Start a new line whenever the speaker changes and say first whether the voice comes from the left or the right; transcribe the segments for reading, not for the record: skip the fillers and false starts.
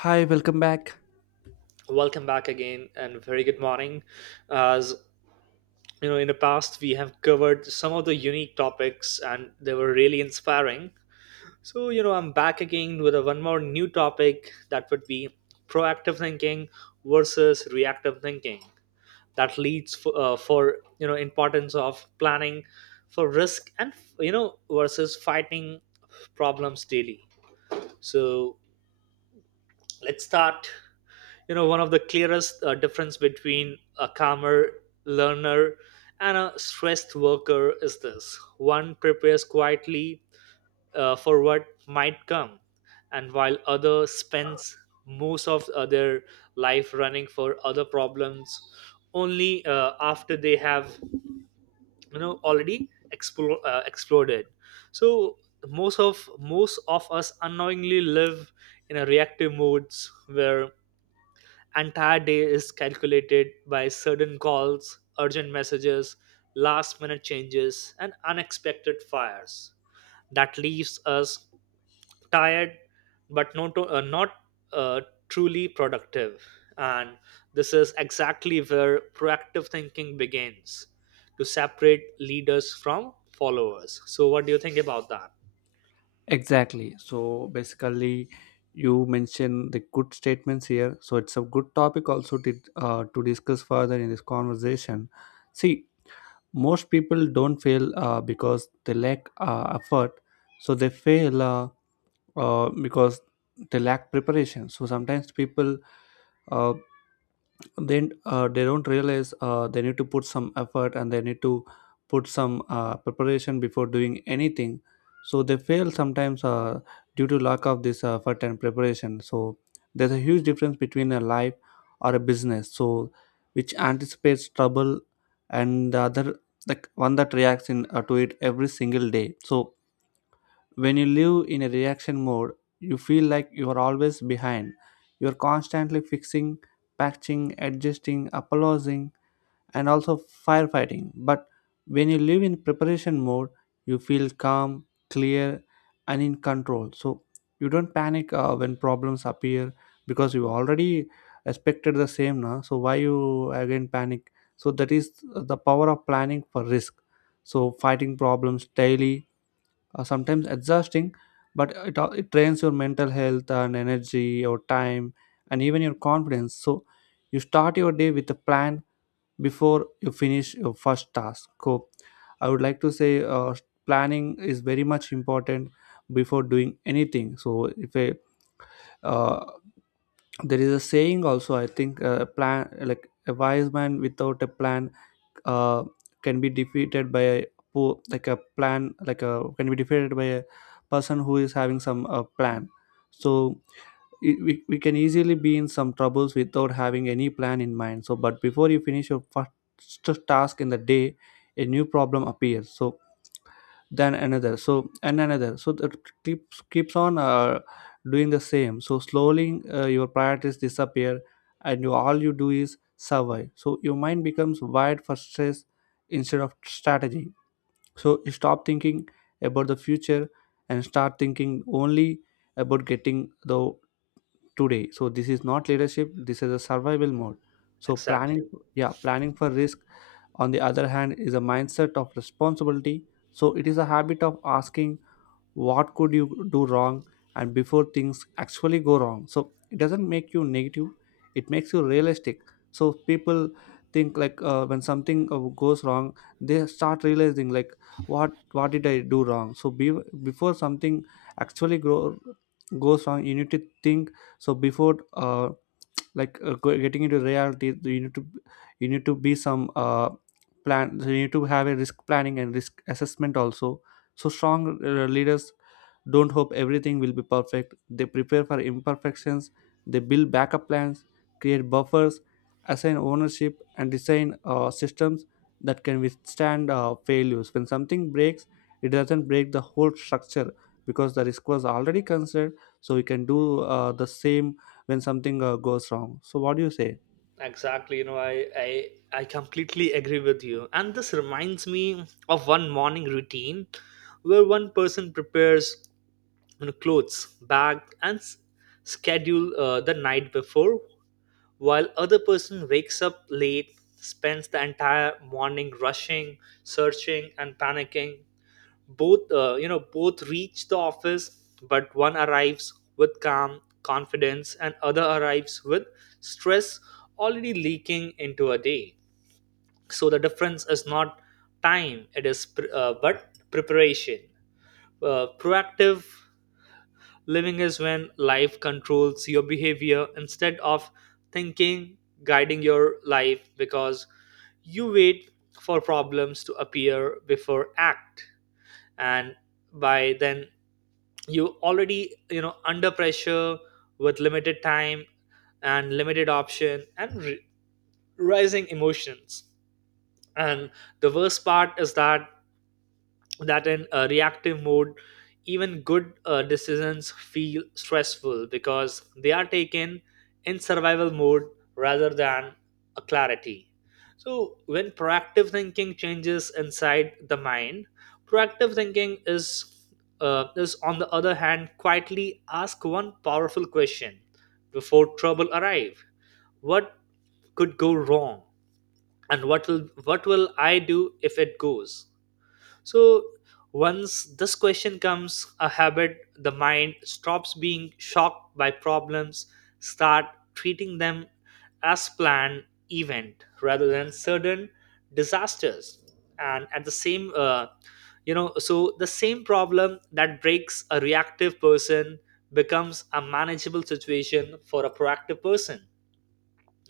left: Hi, welcome back.
right: Welcome back again and very good morning. As you know, in the past we have covered some of the unique topics and they were really inspiring. So I'm back again with a one more new topic that would be proactive thinking versus reactive thinking that leads for importance of planning for risk and versus fighting problems daily. So let's start. You know, one of the clearest difference between a calmer learner and a stressed worker is this: one prepares quietly for what might come, and while other spends most of their life running for other problems only after they have already exploded. So most of us unknowingly live in a reactive modes where entire day is calculated by sudden calls, urgent messages, last minute changes, and unexpected fires. That leaves us tired but not uh, truly productive. And this is exactly where proactive thinking begins to separate leaders from followers. So, what do you think about that?
left: Exactly. So basically, you mentioned the good statements here. So it's a good topic also to discuss further in this conversation. See, most people don't fail because they lack effort. So they fail because they lack preparation. So sometimes people uh, then they don't realize they need to put some effort, and they need to put some preparation before doing anything, so they fail sometimes due to lack of this effort and preparation. So there's a huge difference between a life or a business, which anticipates trouble, and the other, the one that reacts in to it every single day. So when you live in a reaction mode, you feel like you are always behind. You are constantly fixing, patching, adjusting, apologizing, and also firefighting. But when you live in preparation mode, you feel calm, clear, and in control. So you don't panic when problems appear, because you already expected the same. Na? So why you again panic? So that is the power of planning for risk. So fighting problems daily sometimes exhausting, but it trains your mental health and energy, your time, and even your confidence. So you start your day with a plan before you finish your first task. So I would like to say planning is very much important before doing anything. So if a uh, there is a saying also, I think, plan like a wise man. Without a plan uh, can be defeated by a po- like a plan like a can be defeated by a person who is having some plan. So we can easily be in some troubles without having any plan in mind. So but before you finish your first task in the day, a new problem appears. So then another, so and another, so that keeps on doing the same. So slowly your priorities disappear, and all you do is survive. So your mind becomes wired for stress instead of strategy. So you stop thinking about the future and start thinking only about getting the today. So this is not leadership, this is a survival mode. So planning.
right: Exactly.
left: Yeah, planning for risk, on the other hand, is a mindset of responsibility. So it is a habit of asking what could you do wrong, and before things actually go wrong. So it doesn't make you negative, it makes you realistic. So people think like, when something goes wrong, they start realizing, like, what did I do wrong. So before something actually goes wrong, you need to think. So before, getting into reality, you need to, be some plan. So you need to have a risk planning and risk assessment also. So strong leaders don't hope everything will be perfect. They prepare for imperfections, they build backup plans, create buffers, assign ownership, and design systems that can withstand failures. When something breaks, it doesn't break the whole structure, because the risk was already considered. So we can do the same when something goes wrong. So, what do you say?
right: Exactly, I, I completely agree with you. And this reminds me of one morning routine where one person prepares, clothes, bag, and schedule the night before, while other person wakes up late, spends the entire morning rushing, searching, and panicking. Both both reach the office, but one arrives with calm confidence and other arrives with stress already leaking into a day. So the difference is not time, it is but preparation. Proactive living is when life controls your behavior instead of thinking guiding your life, because you wait for problems to appear before act, and by then you already under pressure with limited time and limited option and rising emotions. And the worst part is that in a reactive mode, even good decisions feel stressful because they are taken in survival mode rather than a clarity. So when proactive thinking changes inside the mind, proactive thinking is on the other hand quietly ask one powerful question before trouble arrive: what could go wrong and what will I do if it goes. So once this question comes a habit, the mind stops being shocked by problems, start treating them as planned event rather than sudden disasters. And at the same so the same problem that breaks a reactive person becomes a manageable situation for a proactive person.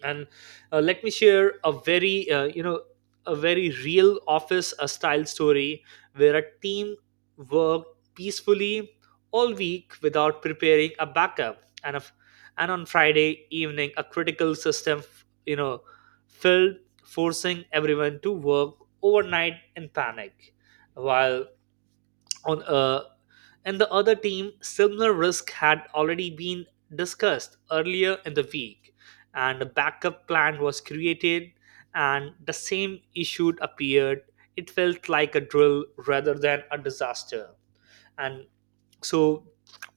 right: And let me share a very a very real office style story where a team worked peacefully all week without preparing a backup, and on Friday evening a critical system you know failed, forcing everyone to work overnight in panic, while on and the other team similar risk had already been discussed earlier in the week and a backup plan was created, and the same issue appeared. It felt like a drill rather than a disaster. And so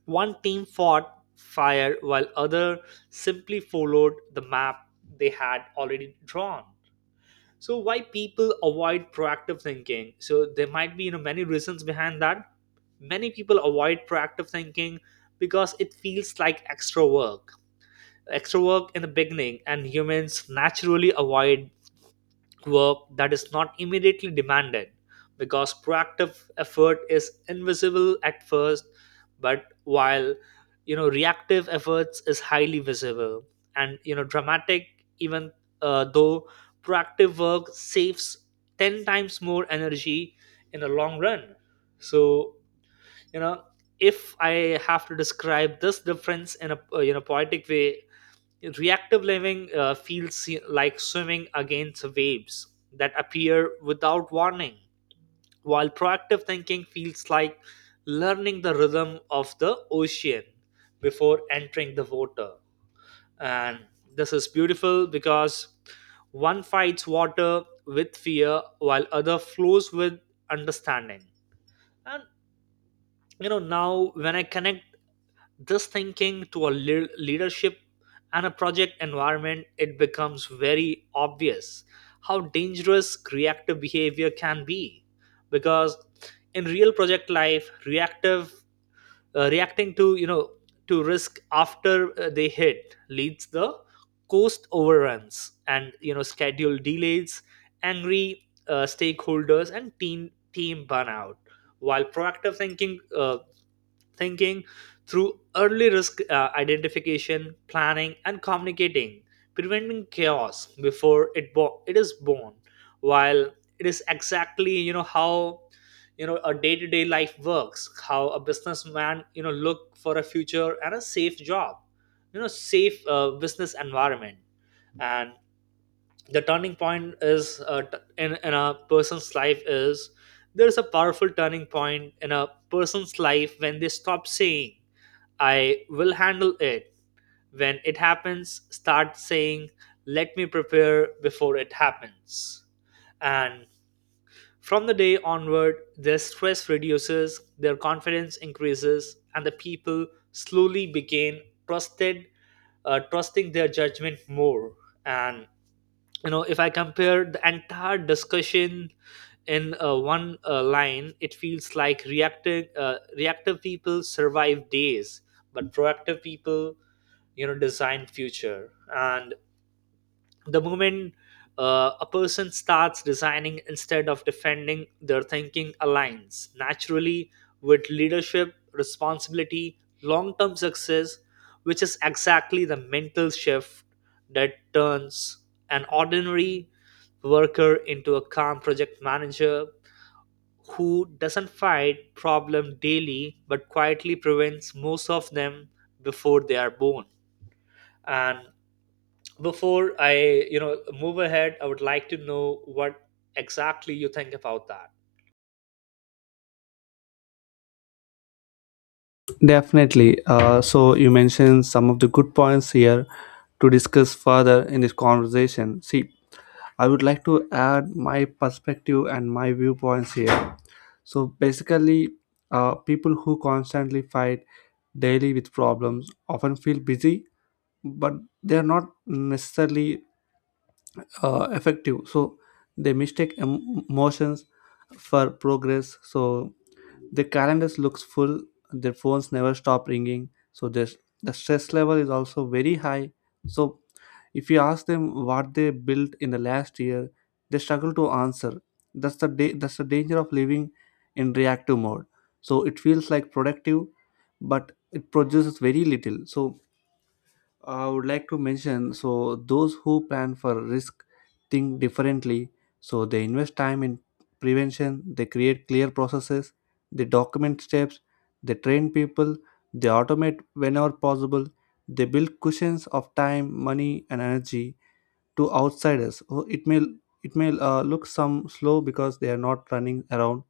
right: one team fought fire while other simply followed the map they had already drawn. So why people avoid proactive thinking? So there might be many reasons behind that. Many people avoid proactive thinking because it feels like extra work, extra work in the beginning, and humans naturally avoid work that is not immediately demanded, because proactive effort is invisible at first, but while reactive efforts is highly visible and dramatic, even though proactive work saves 10 times more energy in the long run. So you know if I have to describe this difference in a poetic way, reactive living feels like swimming against waves that appear without warning, while proactive thinking feels like learning the rhythm of the ocean before entering the water. And this is beautiful because one fights water with fear while other flows with understanding. And, now when I connect this thinking to a leadership and a project environment, it becomes very obvious how dangerous reactive behavior can be, because in real project life reactive reacting to to risk after they hit leads the cost overruns and schedule delays, angry stakeholders and team burnout, while proactive thinking thinking through early risk identification, planning, and communicating, preventing chaos before it is born. While it is exactly how a day-to-day life works, how a businessman look for a future and a safe job, safe business environment. And the turning point is in a person's life is there's a powerful turning point in a person's life when they stop saying I will handle it when it happens, start saying let me prepare before it happens. And from the day onward, their stress reduces, their confidence increases, and the people slowly begin trusted trusting their judgment more. And if I compare the entire discussion in one line, it feels like reactive people survive days but proactive people design future. And the moment a person starts designing instead of defending, their thinking aligns naturally with leadership responsibility long-term success, which is exactly the mental shift that turns an ordinary worker into a calm project manager who doesn't fight problem daily but quietly prevents most of them before they are born. And before I, move ahead, I would like to know what exactly you think about that.
left: Definitely. So, you mentioned some of the good points here to discuss further in this conversation. See, I would like to add my perspective and my viewpoints here. So basically, people who constantly fight daily with problems often feel busy, but they are not necessarily effective. So they mistake emotions for progress. So their calendars looks full. Their phones never stop ringing. So the stress level is also very high. So if you ask them what they built in the last year, they struggle to answer. That's the danger of living in reactive mode. So it feels like productive, but it produces very little. So I would like to mention, so those who plan for risk think differently. So they invest time in prevention, they create clear processes, they document steps, they train people, they automate whenever possible, they build cushions of time, money, and energy to outsiders. Oh, it may look some slow because they are not running around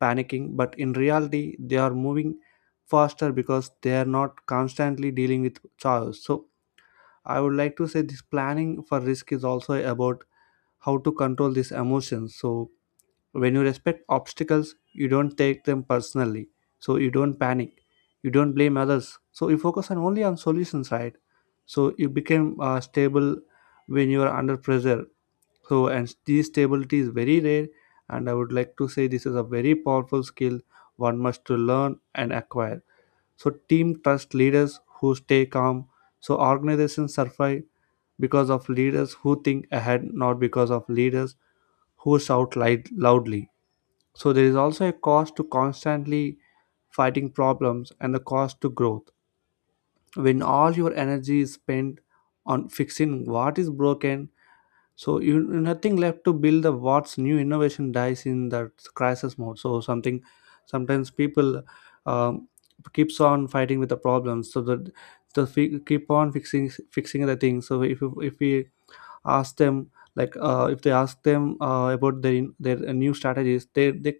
left: panicking, but in reality they are moving faster because they are not constantly dealing with chaos. So I would like to say, this planning for risk is also about how to control these emotions. So when you respect obstacles, you don't take them personally. So you don't panic. You don't blame others. So you focus on only on solutions, right? So you become stable when you are under pressure. So and this stability is very rare, and I would like to say this is a very powerful skill one must to learn and acquire. So team trust leaders who stay calm. So organizations survive because of leaders who think ahead, not because of leaders who shout light, loudly. So there is also a cost to constantly fighting problems, and the cost to growth. When all your energy is spent on fixing what is broken, so you nothing left to build the what's new. Innovation dies in that crisis mode. So something sometimes people um, keeps on fighting with the problems. So that the keep on fixing the thing. So if we ask them, like, if they ask them about their new strategies, they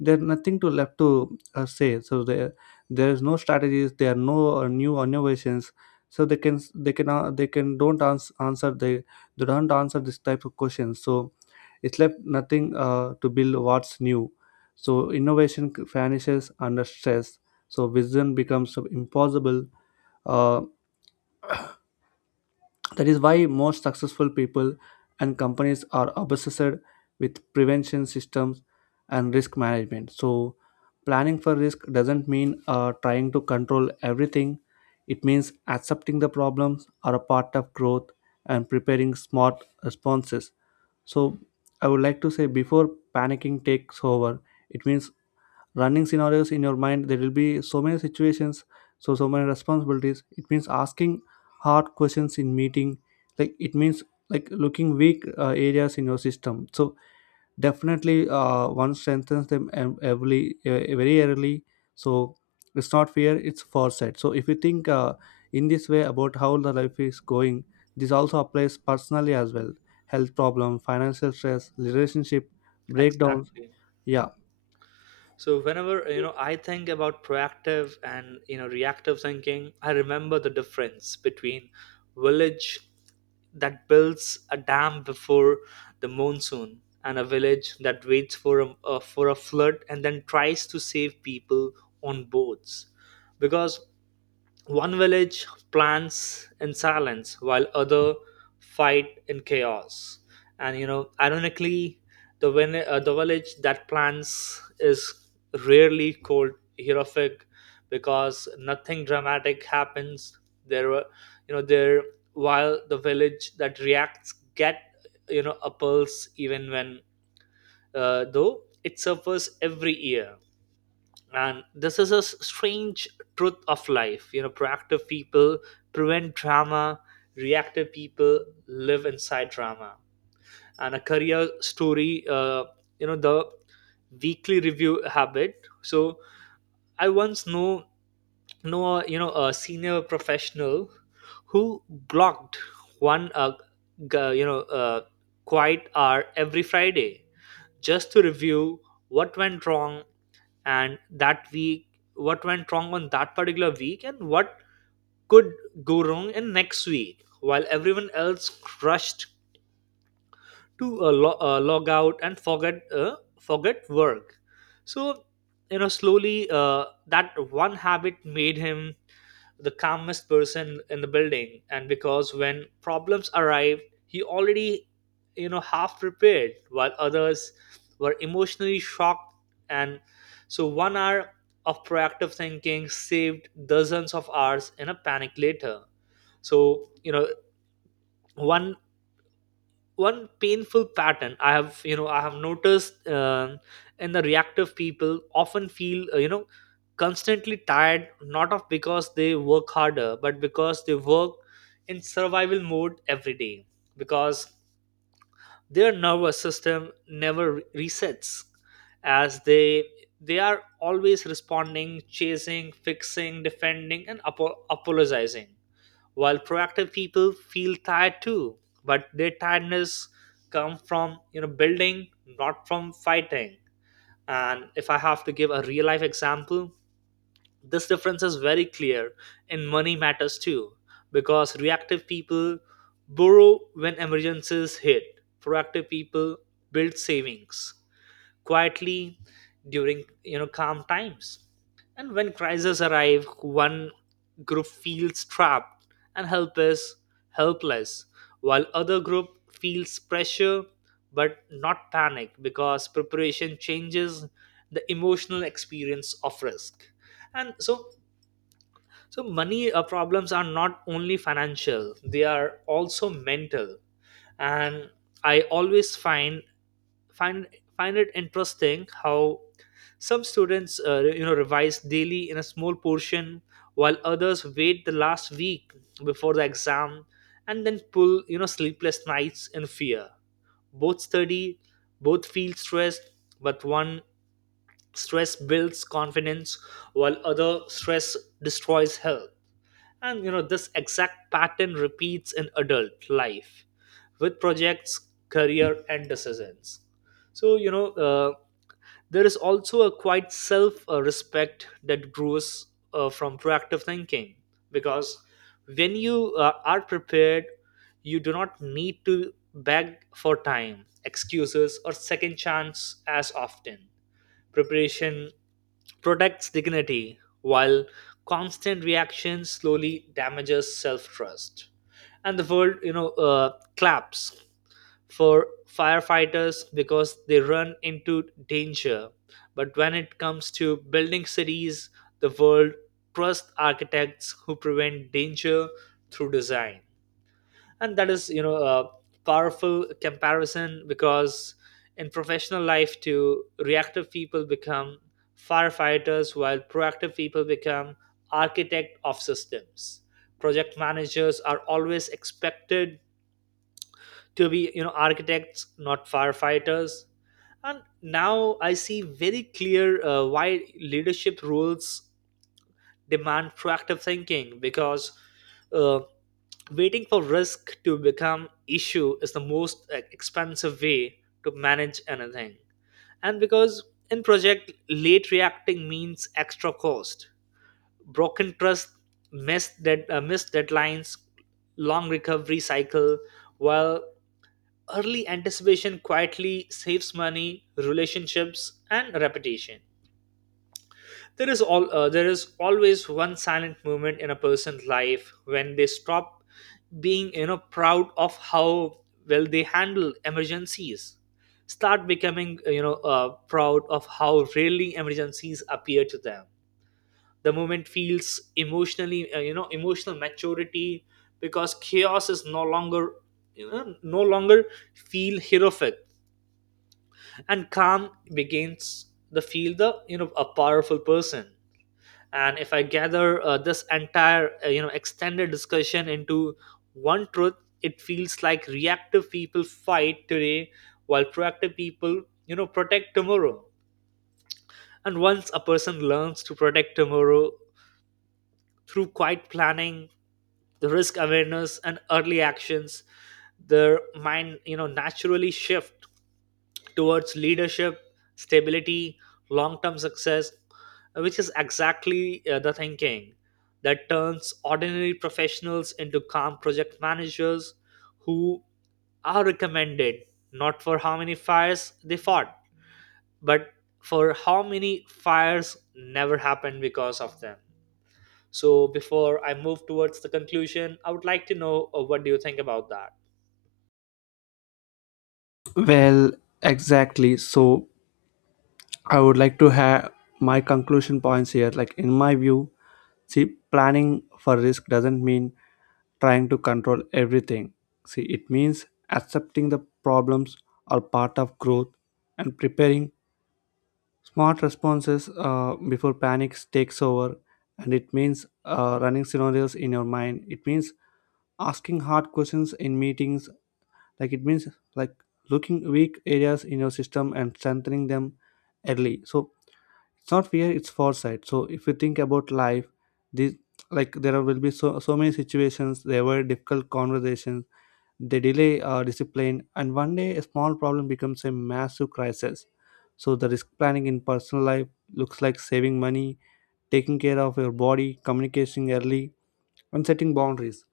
left: there's nothing to left to say. So there is no strategies, there are no new innovations. So they can don't answer, they don't answer this type of questions. So it's left nothing to build what's new. So innovation vanishes under stress, so vision becomes impossible. Uh, that is why most successful people and companies are obsessed with prevention systems and risk management. So, planning for risk doesn't mean trying to control everything, it means accepting the problems are a part of growth and preparing smart responses. So, I would like to say, before panicking takes over, it means running scenarios in your mind. There will be so many situations, so many responsibilities. It means asking hard questions in meeting, like, it means, like, looking weak areas in your system. So definitely one strengthens them, ev- every very early. So it's not fear, it's foresight. So if you think, in this way about how the life is going, this also applies personally as well: health problem, financial stress, relationship breakdowns.
right: Exactly.
left: Yeah.
right: So whenever, I think about proactive and, reactive thinking, I remember the difference between village that builds a dam before the monsoon and a village that waits for a, flood and then tries to save people on boats, because one village plans in silence while other fight in chaos. And, ironically, the the village that plans is rarely called heroic because nothing dramatic happens. There, were- you know, there while the village that reacts get a pulse even when though it suffers every year. And this is a strange truth of life. You know, proactive people prevent drama, reactive people live inside drama. And a career story the weekly review habit. So I once know a, a senior professional who blocked one g- you know uh, quiet hour every Friday just to review what went wrong and that week, what went wrong on that particular week and what could go wrong in next week, while everyone else crushed to log out and forget work. So slowly that one habit made him the calmest person in the building, and because when problems arrived he already half prepared while others were emotionally shocked. And so 1 hour of proactive thinking saved dozens of hours in a panic later. So one one painful pattern I have I have noticed in the reactive people often feel constantly tired, not of because they work harder but because they work in survival mode every day, because their nervous system never resets as they are always responding, chasing, fixing, defending, and apologizing, while proactive people feel tired too, but their tiredness come from building, not from fighting. And if I have to give a real life example, this difference is very clear in money matters too, because reactive people borrow when emergencies hit, proactive people build savings quietly during calm times, and when crises arrive one group feels trapped and helpless while other group feels pressure but not panic, because preparation changes the emotional experience of risk. And so so money problems are not only financial, they are also mental. And I always find find it interesting how some students revise daily in a small portion while others wait the last week before the exam and then pull sleepless nights in fear. Both study, both feel stressed, but one stress builds confidence while other stress destroys health. And, this exact pattern repeats in adult life with projects, career, and decisions. So, there is also a quite self respect that grows from proactive thinking, because when you are prepared, you do not need to beg for time, excuses, or second chance as often. Preparation protects dignity, while constant reaction slowly damages self-trust. And the world, claps for firefighters because they run into danger. But when it comes to building cities, the world trusts architects who prevent danger through design, and that is a powerful comparison, because in professional life too, reactive people become firefighters while proactive people become architect of systems. Project managers are always expected to be, architects, not firefighters. And now I see very clear why leadership roles demand proactive thinking, because uh, waiting for risk to become issue is the most expensive way to manage anything. And because in project, late reacting means extra cost, broken trust, missed deadlines, long recovery cycle, while early anticipation quietly saves money, relationships and reputation. There is always one silent moment in a person's life when they stop being, proud of how well they handle emergencies, start becoming, proud of how rarely emergencies appear to them. The moment feels emotionally, emotional maturity, because chaos is no longer, you know no longer feel heroic, and calm begins to feel the, a powerful person. And if I gather this entire, extended discussion into one truth, it feels like reactive people fight today, while proactive people, protect tomorrow. And once a person learns to protect tomorrow through quiet planning, the risk awareness, and early actions, their mind, naturally shift towards leadership, stability, long-term success, which is exactly the thinking that turns ordinary professionals into calm project managers who are recommended not for how many fires they fought, but for how many fires never happened because of them. So before I move towards the conclusion, I would like to know, what do you think about that?
left: Well, exactly. So I would like to have my conclusion points here. Like in my view, see, planning for risk doesn't mean trying to control everything. See, it means accepting the problems are part of growth and preparing smart responses before panic takes over. And it means running scenarios in your mind. It means asking hard questions in meetings, like, it means, like, looking weak areas in your system, and strengthening them early. So it's not fear, it's foresight. So if you think about life, these, like, there will be so many situations. There were difficult conversations, they delay discipline, and one day a small problem becomes a massive crisis. So the risk planning in personal life looks like saving money, taking care of your body, communicating early, and setting boundaries.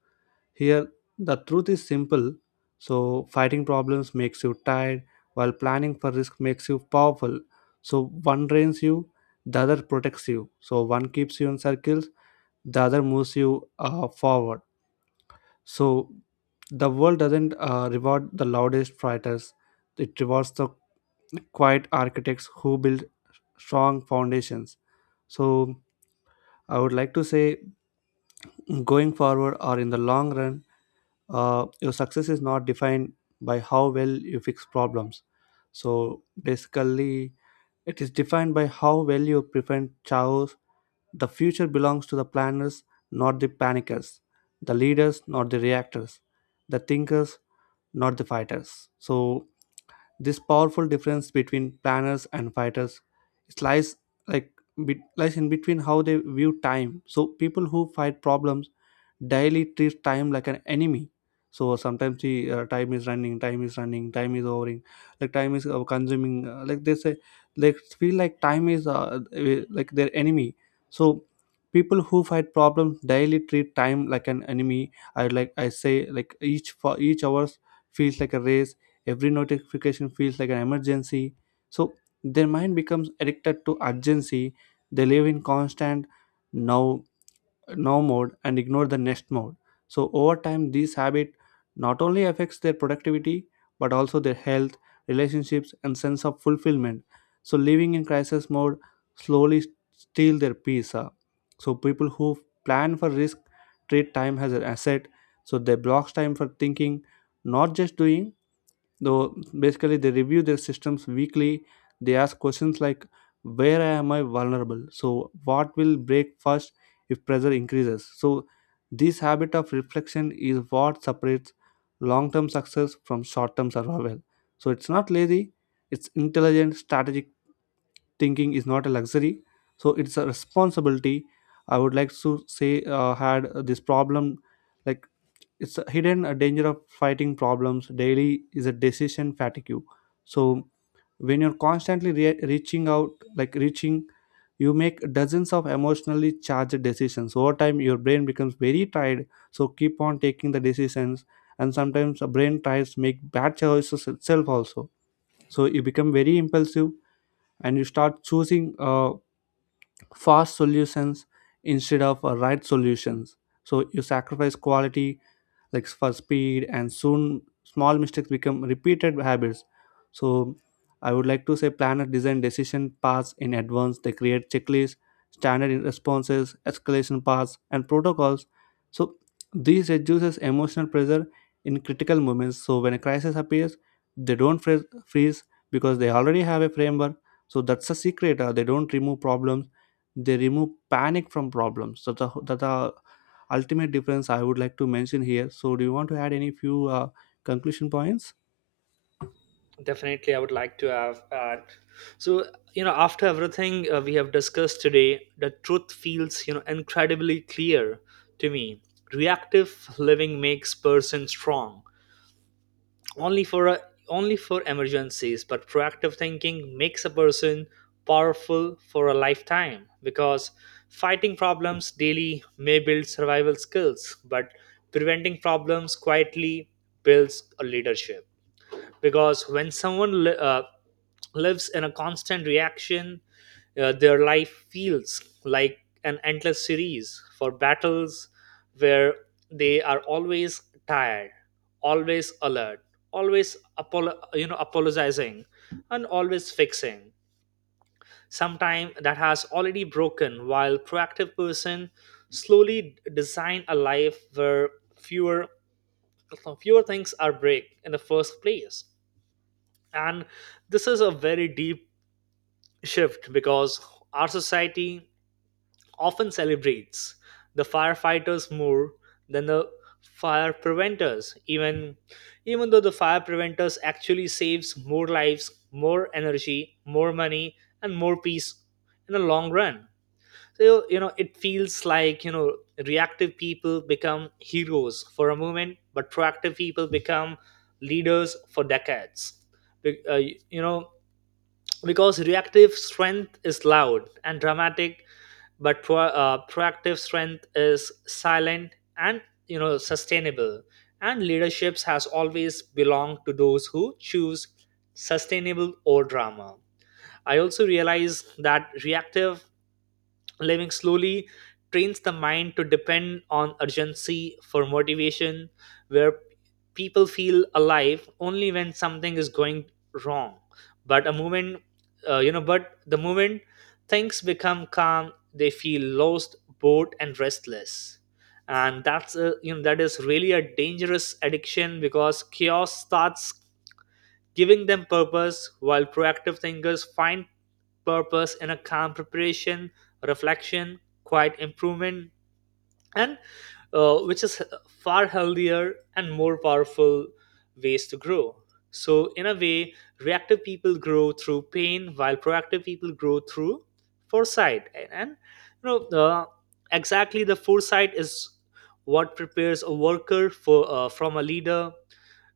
left: Here, the truth is simple. So, fighting problems makes you tired, while planning for risk makes you powerful. So, one drains you, the other protects you. So, one keeps you in circles, the other moves you forward. So, the world doesn't reward the loudest fighters, it rewards the quiet architects who build strong foundations. So, I would like to say, going forward or in the long run, your success is not defined by how well you fix problems, so basically it is defined by how well you prevent chaos. The future belongs to the planners, not the panickers; the leaders, not the reactors; the thinkers, not the fighters. So this powerful difference between planners and fighters, it lies, like lies in between how they view time. So people who fight problems daily treat time like an enemy. So sometimes the time is running, time is running, time is overing, like time is consuming. Like they say, they feel like time is like their enemy. So people who fight problems daily treat time like an enemy. I like I say like each for each hours feels like a race. Every notification feels like an emergency. So their mind becomes addicted to urgency. They live in constant now now mode and ignore the next mode. So over time, this habit not only affects their productivity, but also their health, relationships, and sense of fulfillment. So living in crisis mode slowly steal their peace. So people who plan for risk treat time as an asset. So they block time for thinking, not just doing. Though basically they review their systems weekly, they ask questions like, where am I vulnerable, so what will break first if pressure increases. So this habit of reflection is what separates long-term success from short-term survival. So it's not lazy, it's intelligent. Strategic thinking is not a luxury, so it's a responsibility. I would like to say, had this problem like it's a hidden, a danger of fighting problems daily is a decision fatigue. So when you're constantly reaching out, like reaching you make dozens of emotionally charged decisions. Over time your brain becomes very tired, so keep on taking the decisions, and sometimes a brain tries to make bad choices itself also. So you become very impulsive, and you start choosing fast solutions instead of right solutions. So you sacrifice quality, like, for speed, and soon small mistakes become repeated habits. So I would like to say, planner design decision paths in advance. They create checklists, standard responses, escalation paths, and protocols. So this reduces emotional pressure in critical moments. So when a crisis appears, they don't freeze, because they already have a framework. So that's the secret, they don't remove problems, they remove panic from problems. So that the ultimate difference I would like to mention here. So, do you want to add any few conclusion points?
right: Definitely, I would like to have. So, after everything we have discussed today, the truth feels, incredibly clear to me. Reactive living makes person strong only for a, only for emergencies, but proactive thinking makes a person powerful for a lifetime, because fighting problems daily may build survival skills, but preventing problems quietly builds a leadership. Because when lives in a constant reaction, their life feels like an endless series for battles, where they are always tired, always alert, apologizing, and always fixing sometime that has already broken, while proactive person slowly design a life where fewer fewer things are break in the first place. And this is a very deep shift, because our society often celebrates the firefighters more than the fire preventers, even though the fire preventers actually saves more lives, more energy, more money and more peace in the long run. So, it feels like, reactive people become heroes for a moment, but proactive people become leaders for decades. Be- uh, you know because reactive strength is loud and dramatic, but proactive strength is silent and, sustainable. And leaderships has always belonged to those who choose sustainable or drama. I also realize that reactive living slowly trains the mind to depend on urgency for motivation, where people feel alive only when something is going wrong. But a moment you know but the moment things become calm, they feel lost, bored and restless. And that's that is really a dangerous addiction, because chaos starts giving them purpose, while proactive thinkers find purpose in a calm preparation, reflection, quiet improvement, and, which is far healthier and more powerful ways to grow. So, in a way, reactive people grow through pain, while proactive people grow through foresight. You know, uh, exactly, the foresight is what prepares a worker for, from a leader,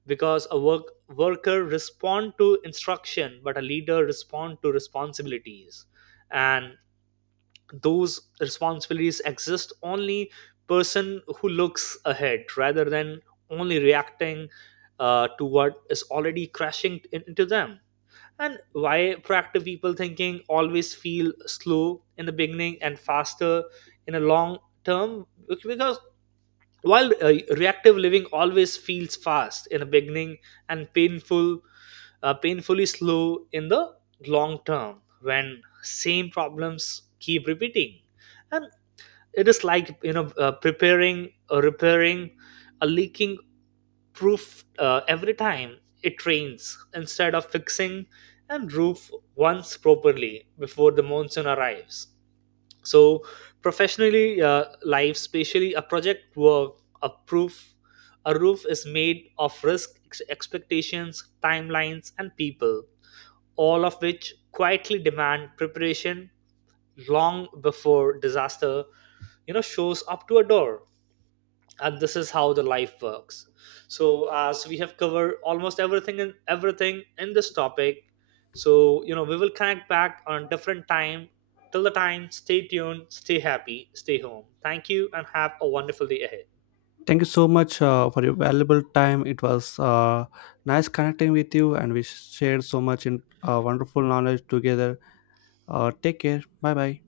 right: because a worker respond to instruction, but a leader respond to responsibilities. And those responsibilities exist only person who looks ahead rather than only reacting to what is already crashing into them. And why proactive people thinking always feel slow in the beginning and faster in a long term. Because while reactive living always feels fast in the beginning and painful, painfully slow in the long term when same problems keep repeating. And it is like, preparing or repairing a leaking roof every time it rains, instead of fixing and roof once properly before the monsoon arrives. So professionally, life, especially a project work, a proof a roof is made of risk, expectations, timelines and people, all of which quietly demand preparation long before disaster, shows up to a door. And this is how the life works. So as we have covered almost everything and everything in this topic, so, we will connect back on different time. Till the time, stay tuned, stay happy, stay home. Thank you and have a wonderful day ahead.
left: Thank you so much for your valuable time. It was nice connecting with you, and we shared so much in wonderful knowledge together. Take care. Bye bye.